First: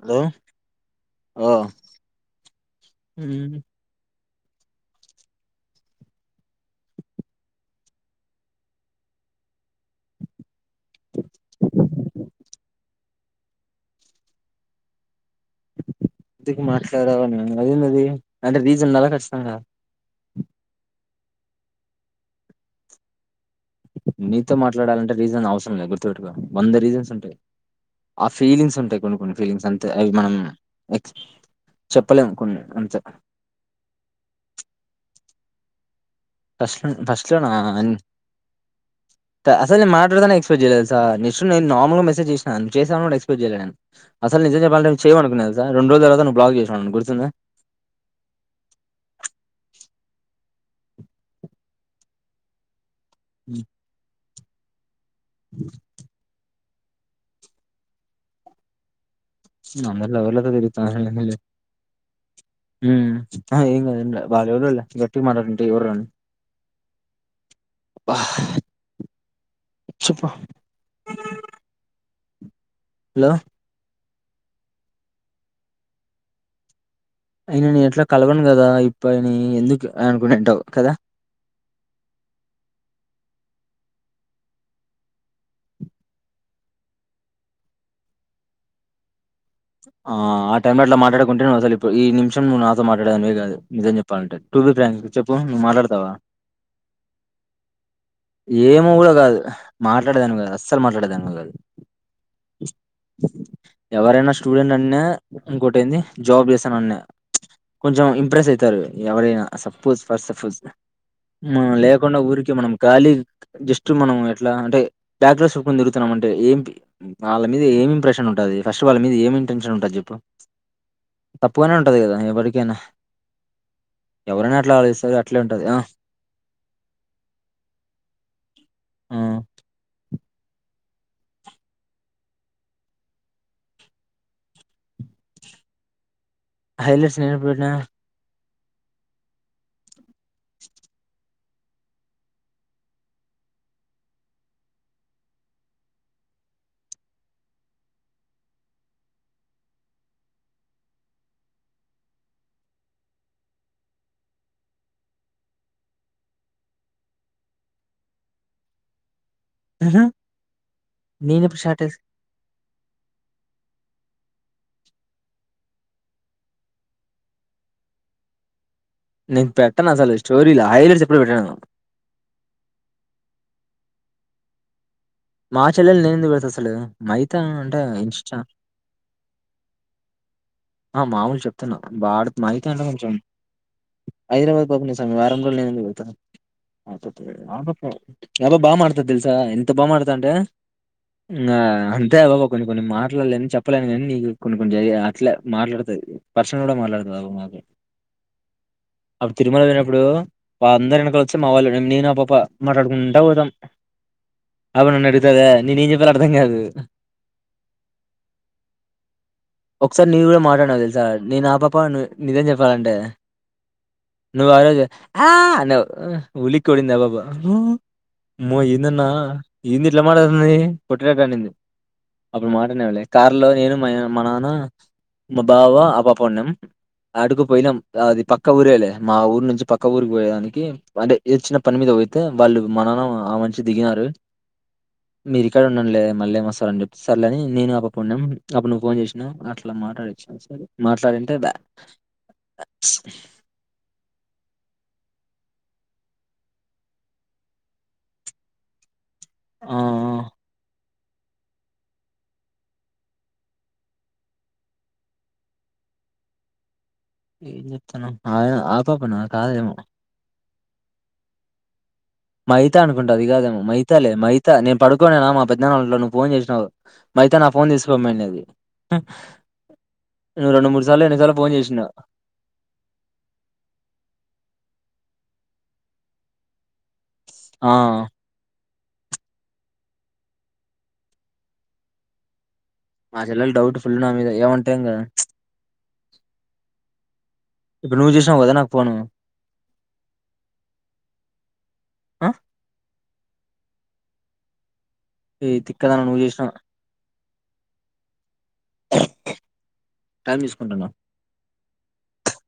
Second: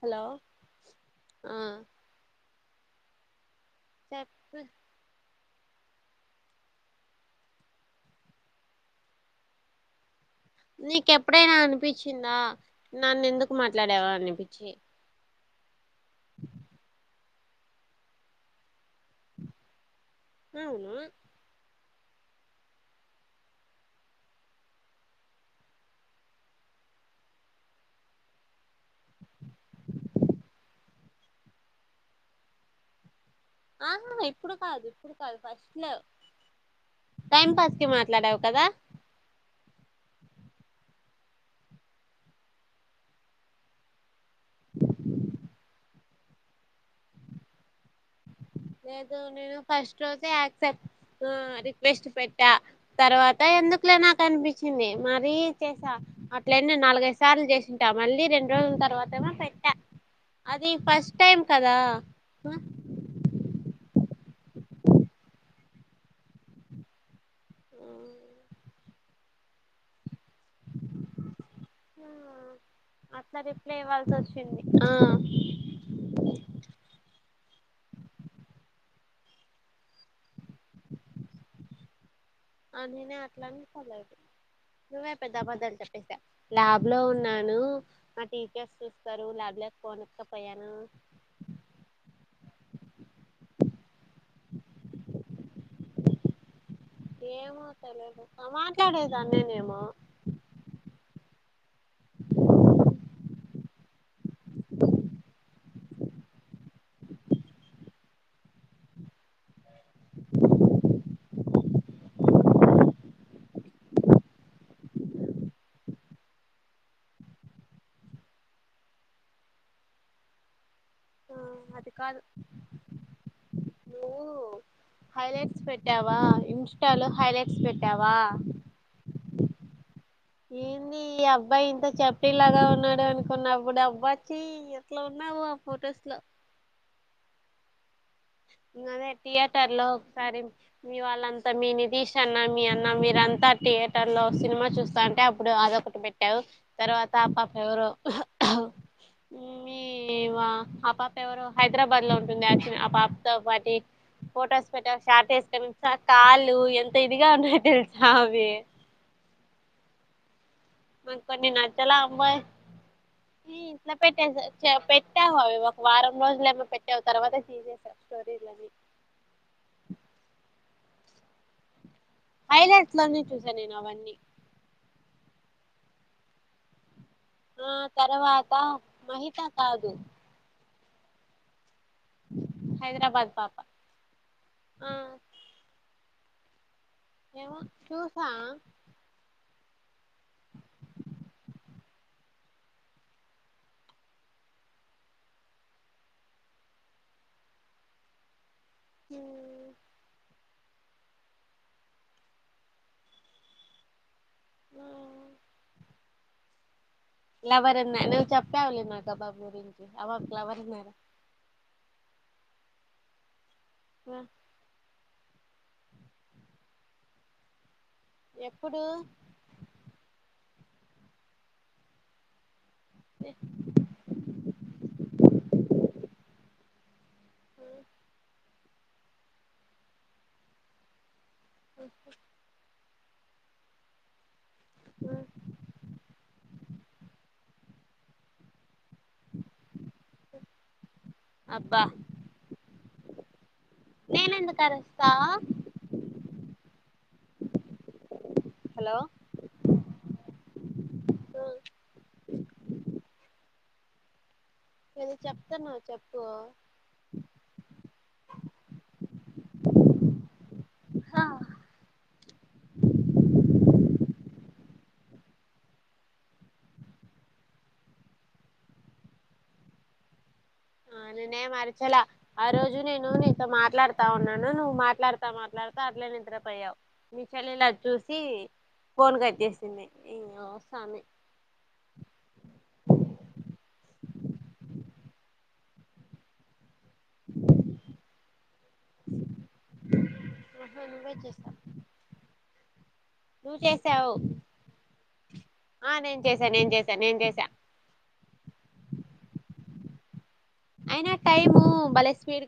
Hello ఆ హ్మ్ చెప్పు నీకెప్పుడైనా అనిపించిందా నన్ను ఎందుకు మాట్లాడేవా అనిపించి దుకు మాట్లాడవని అదేందది అంటే రీజన్ నలా ఖచ్చితంగా అవునా నీతో మాట్లాడాలంటే రీజన్ అవసరం లేదు గుర్తుపెట్టుకో వంద రీజన్స్ ఉంటయి ఆ ఫీలింగ్స్ ఉంటయి కొన్ని కొన్ని ఫీలింగ్స్ అంతే అవి మనం ఎక్స్ చెప్పలేము కొన్ని అంతే ఆ ఇప్పుడు కాదు ఇప్పుడు కాదు ఫస్ట్ లొ ఫస్ట్ ఫస్ట్ల మాట్లాడావు కదా అ అసల్ నే మా ఇప్పటిదాకా ఎక్సపేక్ట్ చేయాలె తెలుసా జస్ట్ నేన్ నార్మల్ గా మెసేజ్ జేసినా చేసిన గుడా ఎక్సపెక్ట్ చేయాలే నేను అసలు నిజం చెప్పాలంటే చేయవు అనుకున్నా తెలుసా రెండ్ రోజులు త బ్లాగ్ చేసినవ్ నన్ను గుర్తుందా లేదు నేను ఫస్ట్ రోజే ఆక్సెప్ట్ రిక్వెస్ట్ పెట్టా తర్వాత ఉమ్, ఎందుకులే నాక్ అనిపించింది మరీ చేసా అట్ ఇట్లైతే నాలుగైదు సార్లు జేసింటా మళ్ళీ రెండు రోజుల తరువాతా అందర్ల ఎల తిరుగుతా. కదా ఆ, ఊ ఆ ఏంకాదు ఏంకాదు వాలేవరో గట్టిగా మాట్లాడుతుంటె ఏవర్రా అబ్బా చెప్పు ఆ, లో అట్లా రిప్లై ఇవ్వాల్సి వచ్ ఆ నేను ఎట్లో కలవను గదా ఇప్పుని ఎందుకు అనుకునింటావు కదా ఆహ్ నీనే అట్లానుకోలేద్ నువ్వే పెద్ద అబద్దాలు చెప్పేసా ల్యాబ్ లో ఉన్నాను నా టీచర్స్ చూస్తారు లాబ్ ఆ ఆ టైమ్ లో అలా మాట్డుకుంటే నువ్ అసలు ఇడు ఈ నిమిషం నువ్వు నాతో మాట్లాడే అవే కాదు నిజేం చెప్పాలంటే టూ బి ప్రాంక్ చెప్పు మను నువ్ మాట్లాడు స్తవా ఏమ ఏమో కూడా కాదు మాట్లాడేదానికి కాదు అస్సలు మాట్లాడేదానికి కాదు ఎవరైనా స్టూడెంట్ అన్న ఇంకోటెంది జాబ్ చేస్తాను అన్నా కొంచం ఇంప్రెస్ అయితారు ఎవరైనా సపోజ్ ఫస్ట్ సపోజ్. ఊ లేకుండా ఊరికి మనం గాలిీ జస్ట్ మనం ఎట్లా అంటే బ్యాక్లాస్ చెప్పుకుని తిరుగుతున్నాం అంటే ఏం వాళ్ళ మీద ఏమి ఇంప్రెషన్ ఉంటుది ఫస్ట్ ఆఫ్ వాళ్ళ మీద ఏమి ఇంటెన్షన్ ఉంటది జేప్పు అది కాదు నువ్వు ఎవరైనా అట్లా ఆలోచిస్తారు అట్లే హైలైట్స్ ఉంటది. ఆ! పెట్టావా ఇన్స్టాలో హైలైట్స్ పెట్టావా ఆ! ఏంది ఈ అబ్బాయి ఇంత చబ్బి లాగా ఉన్నాడు అనుకున్నప్పుడు అబ్బా వచ్చి ఎట్లా ఉన్నావో ఆ ఫొటోస్ లో హైలైట్స్ నేను ఎప్పుడు పెట్టినా అదే థియేటర్ లో ఒకసారి మీ వాళ్ళంతా మీ నితీష్ అన్న మీ అన్న మీరంతా థియేటర్ లో సినిమా చూస్తా అంటే అప్పుడు అదొకటి పెట్టావ్ తర్వాత ఆ పాప ఎవరు మీ ఆ పాప ఎవరు హైదరాబాద్ లో ఉంటుంది ఆ పాప తో పాటి ఫొటోస్ పెట్ట షార్ట్ వేస్తె కాళ్ళు ఎంత ఇదిగా ఉన్నాయో తెలుసా అవి ఉ ఊ మకు కొన్ని నచ్చలా అబ ఇట్లా పెట్టే పెట్టావు అవి ఒక వారం రోజులు ఏమో పెట్టావు తర్వాత తీసేసా స్టోరీలని నేను పెట్టాను అసలు స్టోరీలా హైలైట్స్ ఎప్పుడు పెట్టానును ఐలాండ్స్ లోనే చూసాను నేను అవన్నీ మాచెలలు నేనుంది వెళ్తా ససలు ఆ తర్వాత మహిత కాదు ఆ మామూలు చెప్తున్నా బాడ అయిత అంట కొంచెం హైదరాబాద్ పాప హైదరాబాద్ ఆ పపనేవామి వారం రోజు నేనుందుకు వెళ్తాను ఏమో చూసా అ బ బా మతదిల్సా ఎంత ఎంత బాగుమాడుతా అంటే అంతే బాబ కొన్ని కొన్ని మాట్లాడలేని చెప్పలేని కానీ నీ కొన్ని కొ అట్లే మాట్లాడుతు పర్శన కూడా మాట్లాడుతు అబ మాక అప్పుడు తిరుమల పోనప్పుడు వాళ్ళ అందరు వెనకల వచ్చి మా వాళ్ళు నేనా పాప మాట్లాడుకుంటా పోతాం అవు నన్ను అడుగుతే అదే నేనే ఏం చెప్పాలో అర్థం కాదు లెబరెన్న నువ్వు చెప్పావులే ఆ పాబా గురించి ఆ పాబా నువ్వే మాట్లాడవు తెలుసా నేన్ ఆ పాప నిజం చెప్పాలంటే నువ్వు ఆరోజే ఆ ఉలిడిందా [unintelligible] అమ్మో ఎప్పుడు ఏంది అన్నా ఏంది ఇట్లా మాట్లాడుతుంది కొట్టినట్ండింది అప్పుడు మాటలానేవాళ్ళి కార్ లో నేను మ మనన్న మా బావ ఆ పాపండం ఆడుకుపోయినా అది పక్క ఊర వెళ్ళ మా ఊరు నుంచి పక్క ఊరికి పోయడాానికి అంటే ఏది చిన్న పని మీద అైతే వాళ్ళు మనన్న ఆ మచి దిగినారు మీరు ఇక్కడ ఉండండిలే మళ్ళీ వస్తార అని చెప్ి సారులేని నేను అప్పుడు ఉన్నాను అప్పుడు నువ్వు ఫోన్ చేసినావు అట్ [unintelligible] మా మాట్చ్చిన మాట్లాడింటే బ అబ్బా నేన ఎందుకుారుస్తా హలో ఆ నది చెప్తాను చెప్పు ఏ చెప్తను ఆ పాప్ప నా కాదేమో ఆ మహిత అనుకుంటా అది కాదేమో మధ్యానా్నవలో నువ్వు ఫోన్ చేసినావు మ అతే నా ఫోన్ తీసుకోమ్మ అనే అది ఆ నేను ఆరిచలా ఆ రోజు నేను నీతో మాట్లాడుతా ఉన్నాను నువ్వు మాట్లాడుత మాట్లాడుతే అట్లే నిద్రపోయావు మీ చెల్లి లా ఆ చూసి ఫోన్ కట్ చేసింది మా చెల్లలు డౌట్ ఫుల్ ఉ నా మీద ఏమంటాం కదా ఇప్పుడు నువ్వు చూసినవ్ కదా నాకు పోను ఆహా నువ్వే చేసావ్ నువ్వు చేసావు ఈ ఆ తిక్కదాన నువ్వు నేను చేసా చేసినావు నేను చేసా నేను చేసా టైం చూసుకుంటున్నా అయినా టైము బలస్మీర్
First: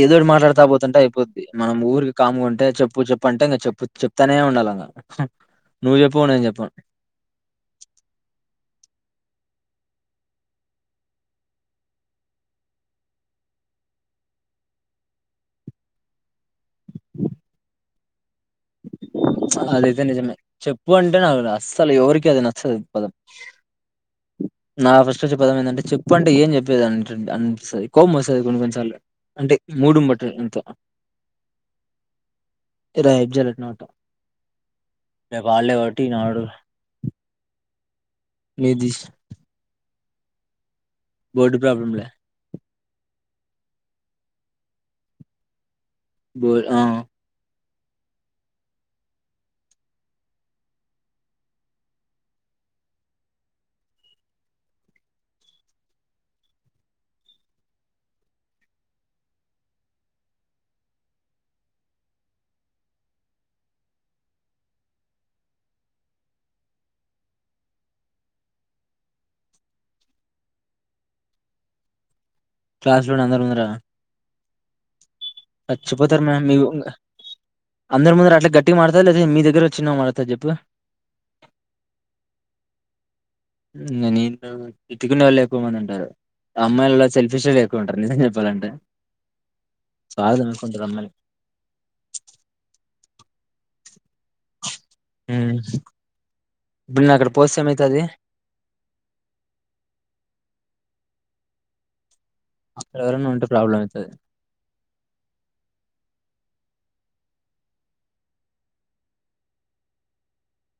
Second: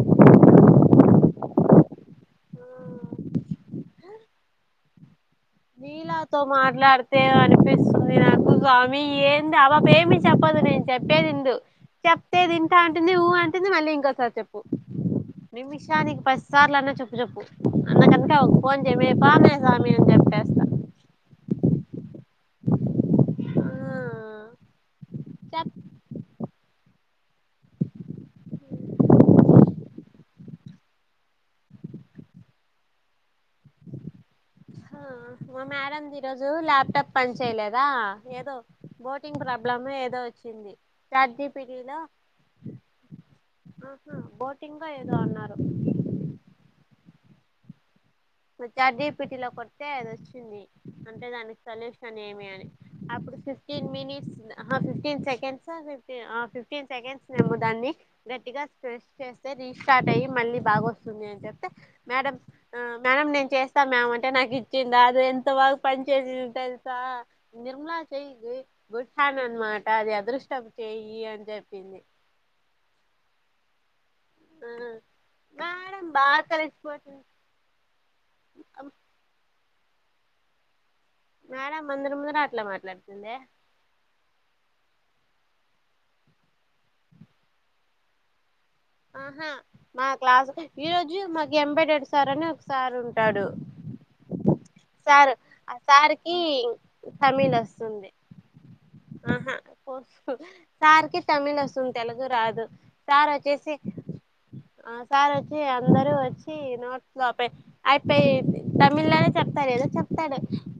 ఏదోటి మాట్లాడుతా పోతుంటే అయిపోద్ది మనం ఊరికి కాముంటే చెప్పు చెప్పుంటే ఇంకా చెప్పు చెప్తానే ఉండాలగా నీలాతో మాట్లాడితే అనిపిస్తుంది నాకు మీ ఏంది ఆబాబ ఏమి చెప్పదు నేను చెప్పేది ఇందు చెప్తేది ఇంట అంటుంది ఊ అంటుంది మళ్ళీ ఇంకోసారి చెప్పు ని విషయానికికు పదిసార్లు అన్న చెప్పు చెప్పు అన్నకన్నా కొంచె బానే స్వామి అని చెప్పే ఇప్పుంటే నా అస్సలు ఎవరికి అది నచ్చదు పదం ఆ నా పదం చెప్తా ఏందంటే చెప్ప అంటే ఏం చెప్పేదండి అనిపిస్తాది కోపం వస్తుంది కొన్ని కొన్ని సార్లు అంటే మూడును బట్టి ఎంతోబ్జాల ణట మా మేడది ఈ రోజు ల్యాప్టాప్ పని చేయలేదు రా ఏదో మీది ఓటింగ్ ప్రాబ్లెమో ఇదో వచ్చింది చాట్ బోర్డు జీపిటి ఆహా ప్రాబ్లంలే ఓటింగో ఏదో అన్నారు బోల్ ఆ చాట్ జిపిటి లో కొడితే అది వచ్చింది అంటే దానికి సొల్యూషన్ ఏమి అని అప్పుడు ఫిఫ్టీన్ మినిట్స్ ఆహా ఫిఫ్టీన్ సెకండ్సా ఫిఫ్టీ ఆ ఫిఫ్టీన్ సెకండ్స్నేమో దాన్ని గట్టిగా ప్రెస్ చేస్తే రీస్టార్ట్ అయ్యి మళ్ళీ బాగా వస్తుంది అని చెప్తే మేడం ఆ మేడం నేను చేస్తా మేడంటే నాకు ఇచ్చిందా అది ఎంత బాగా పని చేసిందో తెలుసా నిర్మలా చెయి గుడ్ హ్యాండ్ అనమాట అది అదృష్టం చెయి అని చెప్పింది క్లాసులోనే అందర ముందర ఆ మేడం చచ్చిపోతారు బాగా మ్యామ్ మీ ఇగ కలిసిపోతుంది అందరి ముందరు అట్లా గట్టిగా మాట్లాడతారా లేదా మీ దగ్గర చిన్న మాట చెప్పు మేడం అందరి ముందర అట్లె మాట్లాడుతుంది ఎందే ఇగ నిన్ను తిటుకునిల్లో ఎక్కువ మంది ఉంటారు అమ్మాయిలో సెల్ఫిష్ ఓలె ఎక్కువ ఉంటారు నిజం చెప్పాలంటే ఆహా మా స్వార్థం క్లాస్ ఎక్కువ ఉంటారు ఈ అమ్మాయిలు రోజు మాకు ఎబైటడు సార్ అని ఒక సార్ ఉం ఉంటాడు సారు ఆ సార్ కి ఇప్పుడు నేను అక్కడ తమిళ పోస్తే ఏమైతది వస్తుంది ఆహా పాస్కో సార్ కి తమిళ వస్తుంది తెలుగ గు రాదు అక్కడ ఎవరైనా సార్ ఉంటే వచ్చేసి ప్రాబ్లం అయితది ఆ సార్ వచ్చి అందరూ వచ్చి నార్త్ లోపే అయిపోయి తమిళ్ లోనే చెప్తారు ఏదో చెప్తాడు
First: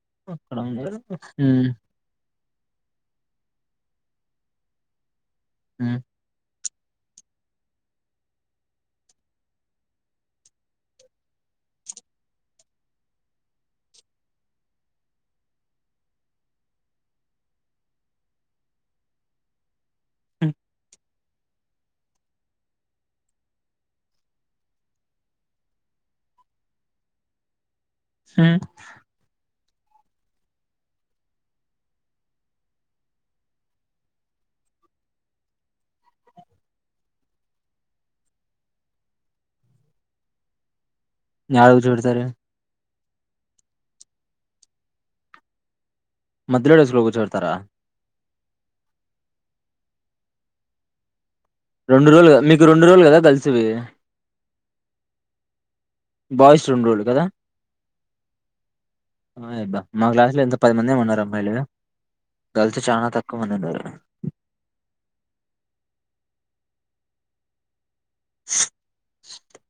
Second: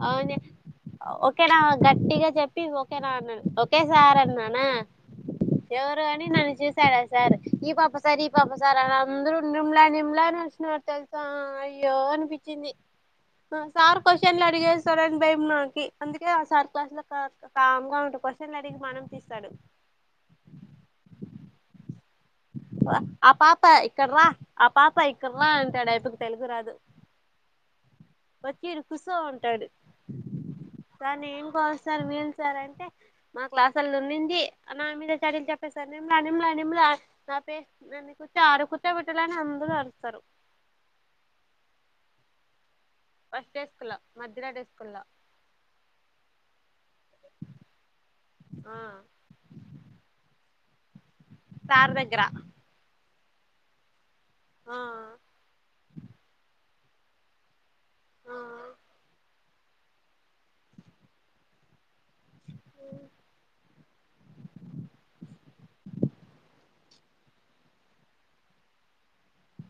అవును అక్కడ ఉన్నారు. ఒకే నా హ్మ్. గట్టిగా చెప్ప [unintelligible] ఓకేనా అనాడు ఒకే సార్ అన్నానా హ్మ్. ఎవరు అని నన్ను చూసి సరే సార్ ఈ పాప సార్ ఈ పాప సార్ అని అందరూ నిర్మలా నిర్మలా అని అరిచారు తెలుసా అయ్యో అనిపించింది సార్ క్వశ్చన్లు అడిగేస్తారని భయం నాకి అందుకే ఆ సార్ క్లాస్ లో కాస్త కాంగా ఉంటే క్వశ్చన్లు అడిగి మానం తీస్తాడు మ్ ఆ పాప ఇక్కడ్రా ఆ పాప ఇక్కడ్రా అంటాడు ఆ అప్పకు తెలుగు రాదు హ్మ్. వచ్చి ఈడ కుసో అంటాడు కానీ ఇంకోసారి వీళ సార్ అంటే మా క్లాసుల్లో నున్నింది నా మీద చాడీలు చెప్పేస్తారు నిర్మలా నిర్మలా నిర్మలా నా పేరు నన్ను కుర్చ ఆడ కుర్చో పెట్టాలని అందరూ ఆరుస్తారు యాడ కూర్చోబెటుతారు ఫస్ట్ డెస్క్ లో మధ్యలో డెస్క్ లో మధ్యలో డెస్క్ లో కూర్చోబెట్టుతారా ఆ సార్ రెండు దగ్గర రోజులు మీకు రెండు రోజులు కదా కలిసి వచ్చేవి ఆ బాయ్స్ రూంలో కదా ఆ ఓ అబ్బ మా క్లాస్లో ఎంత పది మందేమో ఉన్నారు అమ్మాయిలు గర్ల్స్ చాలా తక్కువ మంది ఉన్నారు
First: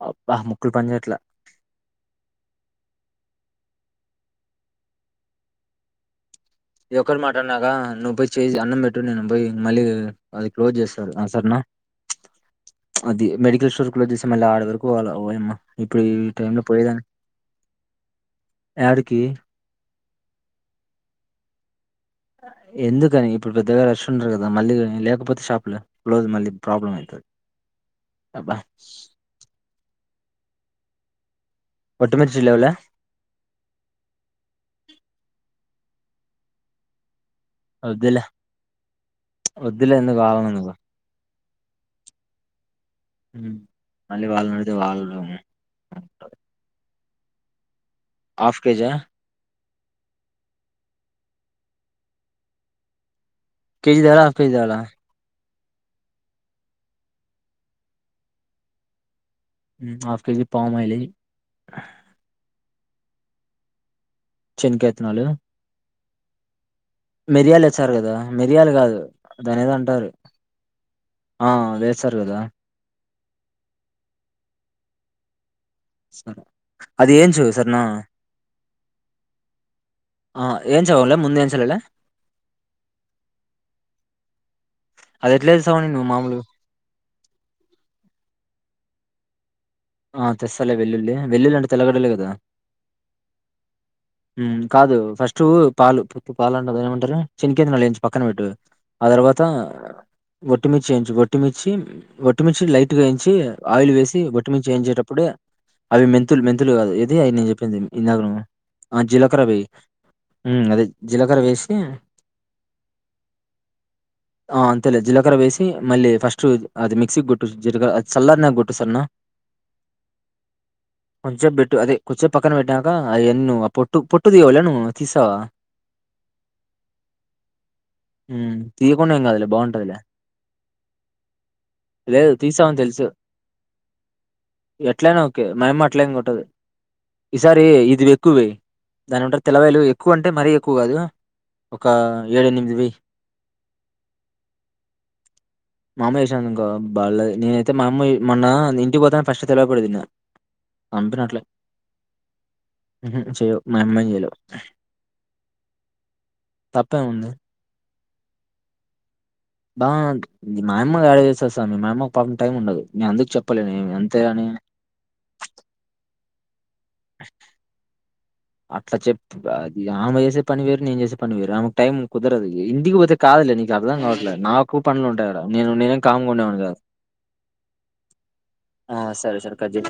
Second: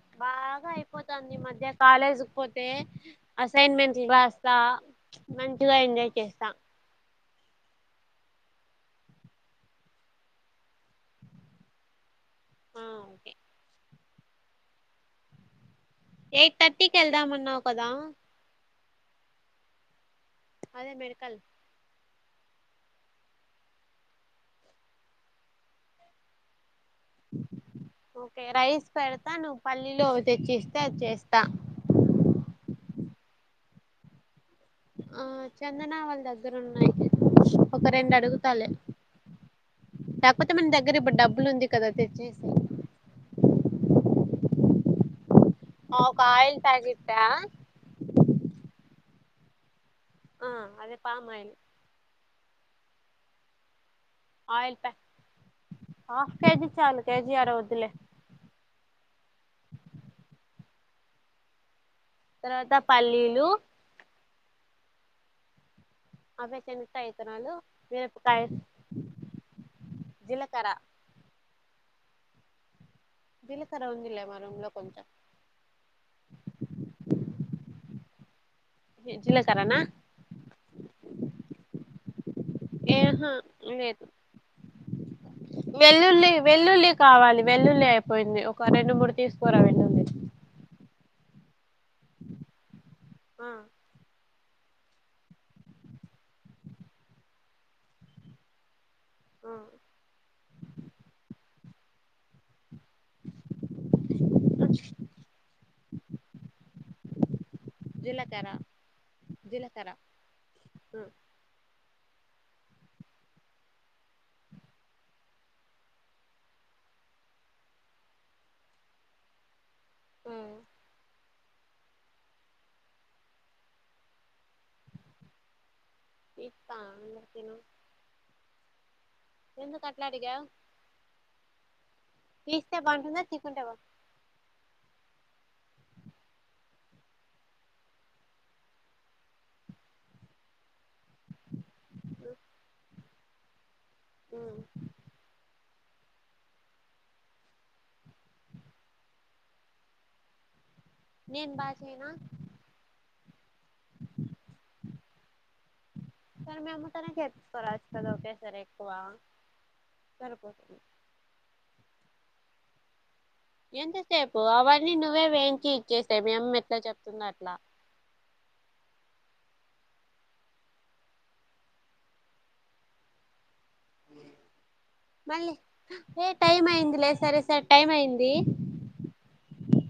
అబ్బా బాగా ముక్కులు పనిచేయట్లా అయిపోతాంది మధ్య కాలేజ్కి పోతే అసైన్మెంట్ రాస్తా మంచిగా ఎంజాయ్ చేస్తా ఈ ఒకక్కరి మాట అన్నాగా నువ్వు పోయి చేసి అన్నం పెట్టు నే పోయి మళ్ళీ అది క్లోజ్ చేస్టారూ ఆ సరేనా ఆ ఓకే మెడికల్ స్టోర్ క్లోజ్ చేసి మళ్ళీ ఆడవరకూ ఎయిట్ థర్టీకి వెళ్దామన్నావు ఒకదా యాడికి అదే మెడుకల్ ఎందుకని ఇప్పుడు పెద్దగా రష్ ఉండరు కదా మళ్ళీ లేకపోతే షాప్ క్లోజ్ మళ్ళీ ప్రాబ్లం అయితది ఓకే అబ్బా రైస్ పెడతా నువ్వు పల్లిలో తెచ్చిస్తే అది చేస్తా ఒత్తిమిర్చి లేవు లే ఆ చందన వాళ్ళ దగ్గర ఉన్నాయి ఒక రెండు వద్దులే అడుగుతాలలే వద్దులే ఎందుకు వాళ్ళని లేకపోతే ఎందుకు మన దగ్గర ఇప్పుడు డబ్బులు ఉంది కదా తెచ్చేయ్ ఉమ్. [unintelligible] ట్టా ఆఫ్ కేజా ఆ అదే పామాయిలు కేజీ జాల ఆఫ్ కేజై జాల హఫ్ కేజీ చాలు కేజీ అర వద్దులే హాఫ్ కేజీ పామైలీ తర్వాత పల్లీలు చిన్నకాైత్నాలు అభే చె మిరియాలు వచ్చారు కదా మిరియలు కాదు దానోది అంటారు జీలకర్ర ఆ వేశారు కదా జిలకర ఉందిల్ మి రూంలో కొంచం సరే అది ఏంచు సరేనా జిలకారానా ఆ ఏంచవలే ముందు ఏంచలేలే ఏహా లేదు అది ఎట్లా ఏస్తావు నువ్వు వెల్లుల్లి మామూలుగా వెల్లుల్లి కావాలి వెల్లుల్లి అయిపోయింది ఒక రెండు మూడు తీసుకురాండి ఆ తెస్సాలె వెలుల్లి వెల్లుల్లి అంట తెలకడలే కదా ఆ ఉ కాదు ఫస్ట్ పాలు పుప్పు పాలు అంట ఏమంటారు చినికతు నయించిు పక్కన పెట్ ఆ తర్వాత ఒొట్టిమిర్చి చేయించు ఒొట్టిమిర్చి వచ్చి ఒట్టమిచి లైట్గా ఎయించి ఆయిల్ వేసి ఒొట్మించ వేయించేటప్పుడే అవి మెంతులు మెంతులు కాదు ఇది అయ నను చెప్ప ఇందక నువు జీలకర్ర ఆ జీలకర్ర వేయ్ అదే ఆ జీలకర వేసి ఆ అంతేలే జీలకర్ర వేసి మళ్ళీ ఫస్ట్ అది మిక్సీకి కొట్టుు జీలకర్ర చల్లరి నాక కొట్టు సరె నా అ కొంచేపు బేట్టు అదే కొంచెం పక్కన పెట్టాక అ ఎన్ను పొట్టు పొట్టు తీయవలె నువ్వు తీసావా తీస్తా ఎందుకు తీ కునంకదులే బాగుంటదిలే అట్లా అడిగావ్ లేదు తీస్తే తీసావని తెలుసు బాగుంటుందా తీకుంటే బా ఎట్లనా ఓకే మాయమ్మ అట్లం కొట్టదు ఈసారి ఇది వె ఎక్కువే దానింటారు తెలవాేలు ఎక్కువ అంటే మరీ ఎక్కువ కాదు ఒక ఏడు ఎనిమిది వెయ్యి్ అ మా అమ్మ వసాను ఇంకా బళ్ళ నేనైతే మా అమ్మ మొన్న ఇంటికి పోతాని ఫస్ట్ తెలియపడదిన్న నేను బాచెయ్నా చెయవు మా అమ్మని చెయలే తప్పేముంది పేసారా ఎక్కువ బా సరిపోతుంది మాయమ్మ డ చేస్తస్తా మీ మామ్మ టైమ్ టైం ఉండదు నేను అందుకు చెప్పలేను ఏమి. ఎంత అంతే సేపు అని అవీఅన్ని నువ్వే వెంచి [unintelligible] చెప్తుంధో అట్లా అట్లా చెప్ అది ఆమె చేసే పనివెరు నను చేసే పనివెరు ఆమెకు టైమ్ కుదరదు ఇంటికి పోతే కాదు అర్థం కావట్లేదు నాకు పనులు ఉంటాయి కదా మళ్ళీ నేను నేనే కామ్ ఏ గా టైం ఉండనులే అయిందిలే సరే సరే టైం అయింది సరే సరే కట్ చే